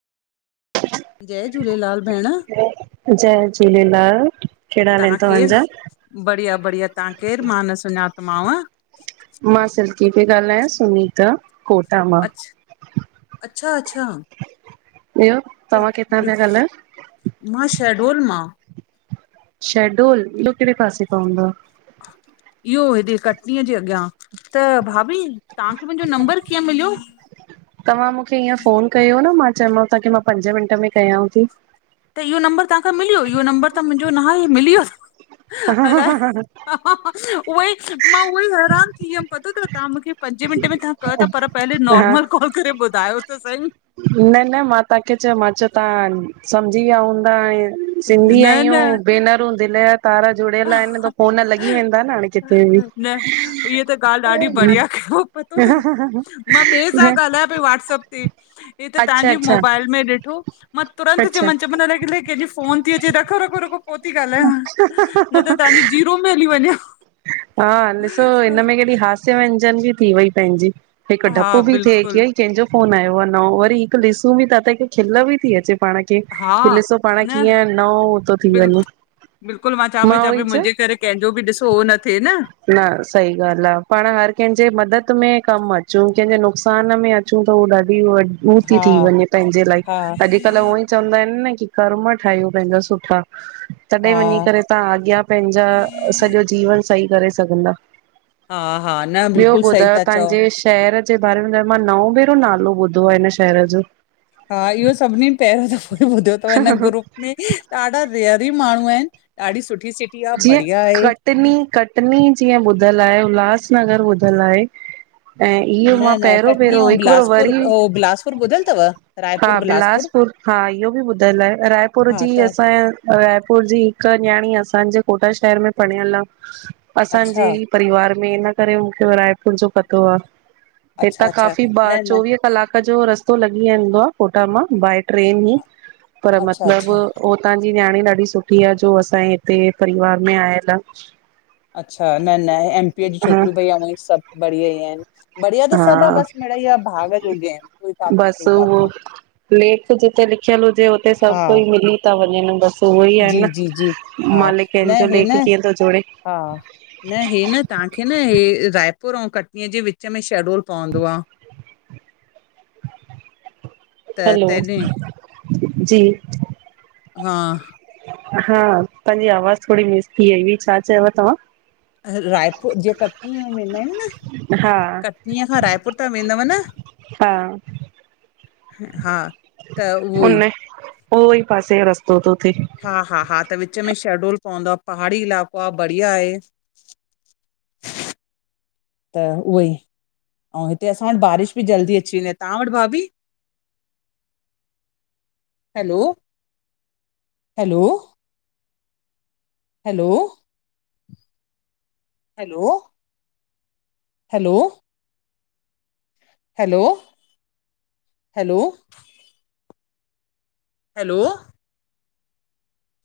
जय झूलेलाल भेण। जय झूलेलाल। कहिड़ा हाल आहिन तव्हां केरु? तव्हांजा? बढ़िया बढ़िया, तव्हां केरु? मां न सुञातमव? मां सिल्की पेई ॻाल्हायां सुुनीता कोटा मां। अचछा अच्छा! ॿियो त तव्हां किथां ॿियो पिया ॻाल्हायो? मां शहडोल मां। शहडोल, इहो कहिड़े पासे पवंदो आ? इहो हेॾे कटनीअ जे अॻियां। त भाभी तव्हांखे मुंहिंजो नंबर कीअं मिलियो? तव्हां मूंखे ईअं फ़ोन कयो न मां चयोमांव तांखे मां पंजे मिंटे में कयांव थी। त इयो नंबर तव्हांखे मिलियो, इयो नंबर त मुंहिंजो न आहे, मिली वियो। अलाए उहोई मां उहो ई हैरान थी वियमि पतो तव तव्हां मूंखे पंजे मिंट में तव्हां कयो था पर पहले हा, नॉर्मल कॉल करे ॿुधायो त सईं। न न मां तव्हांखे चयो, मां चयो तव्हां सम्झी विया हूंदा आऐं सिंधी न न आहियूं भेनरूं दिलि जा तारा जुड़ियल आहिनि त फोन लॻी वेंदा न हाणे। किथे बि। न इहा त ॻाल्हि ॾाढी बढ़िया कयव, पतो त मां ॿिए सां ॻाल्हायां पई वाट्सअप ही ती अच्छा त्वहान्जी अच्छा मोबाइल में डिठो माँ तुरंत अच्छा चयोमान, चयोमान अलाए अलाहे केंजी फोन थी अचे रखो रखो रखो पोइ थी ॻाल्हायां, न त तव्हांजी जीरो में हली वञे आ। हा ॾिसो हिनमें केॾी हास्य व्यंजन बि थी वई पंहिंजी। हिकु हा डपु बि थिए कि बिल्कुल कंहिंजो फोन आयो आहे नओं, वरी हिकु ॾिसूं बि था त खिल बि थी अचे पाण खे हा कि ॾिसो पाण न कीअं नओं थो थी वञे। बिल्कुल बिल्कुल मां चवां पई चां उहोई पई चयो मुंहिंजे करे कंहिंजो बि ॾिसो उहो न थिए न न सही ॻाल्हि आ, पाण हर कंहिंजे मदद में कमु अचूं कंहिंजे नुक़सान में अचूं चूं त उ ॾाढी उ हा थी वञे पंहिंजे लाइ हा अॼुकल्ह उअई चवंदा आहिनि न कि कर्म ठाहियूं पंहिंजा सुठा तॾहिं वञी हा करे तव्हां अॻियां पंहिंजा सॼो जीवन सही करे सघंदा। हा हा न ॿियो बिल्कुलु सही ॿुधायो था चओ तव्हांजे शहर जे बारे में त मां नओं भेरो नालो ॿुधो आहे हिन शहर जो। हा इहो सभिनी पहिरियों दफो इ ॿुधो थव हिन ग्रुप में, ॾाढा रेयर ई माण्हू आहिनि ॾाढी सुठी सिटी आहे, बढ़िया आहे। टनी कटनी जीअं ॿुधलु आहे, उल्हासनगर ॿुधलु आहे। ऐं इहो न मां न पहिरों कटनी ऐं पहिरों हिकु बेरो बिलासपुर वरी, हो बिलासपुर ॿुधल अथव हा रायपुर बिलासपुर? बिलासपु पुर, हा इहो बि ॿुधयल आहे, रायपुर हा जी त असांजे रायपुर जी हिकु न्याणी असांजे कोटा शहर में पढ़ियल आ, अच्छा असांजी परिवार में हिन करे, मूंखे रायपुर जो पतो आहे। अच्छा हितां अच्छा काफ़ी ॿ न न चोवीह कलाक रो रस्तो लॻी वदो आहे। कोटा मां बाए ट्रेन ई, पर अच्छा मतलब अच्छा उतां जी न्याणी ॾाढी सुठी आहे। जो असांजे हिते परिवार में आयल आहे। अच्छा! न-न, एमपी जी छोकिरियूं भई ऐंऊं ई सभ बढ़िया ई आहिन। बढ़िया त सभ आहे। हा बस मिढ़ई भाग जो गेम, कोई काथा बस कोई उहो काथा लेख जिते लिखियल हुजे, उते सभ हा कोई मिली था वञन। बस उहो ई जी आहे जी जी न। मालिक कंहिंजो लेख कीअं थो जोड़े हां, न हे न तव्हांखे न, हे रायपुर ऐंऊ कटनीअ जे विच विच में शेडूल पवंदो आ। त हलो, तॾहिं जी। हां। हां, तांजी आवाज़ थोरी मिस थी वई हुई, छा चयव तव्हां? रायपुर, जीअं कटनीअ में वेंदा आहियूं न? हा कटनीअ खां रायपुर त वेंदव न? हां। हां, त उहो ई। उन उहो ई पासेयो रस्तो थो थे। हां, हां-हां, त विच में शेडूल पवंदो, पहाड़ी इलाक़ो आ बढ़िया आहे। त उहो ई, अऊं हिते असां वटि बारिश बि जल्दी अची वेंदी आ, तां वटि भाभी? [inaudible] Hello! Hello! Hello! Hello! Hello! Hello! Hello! Hello!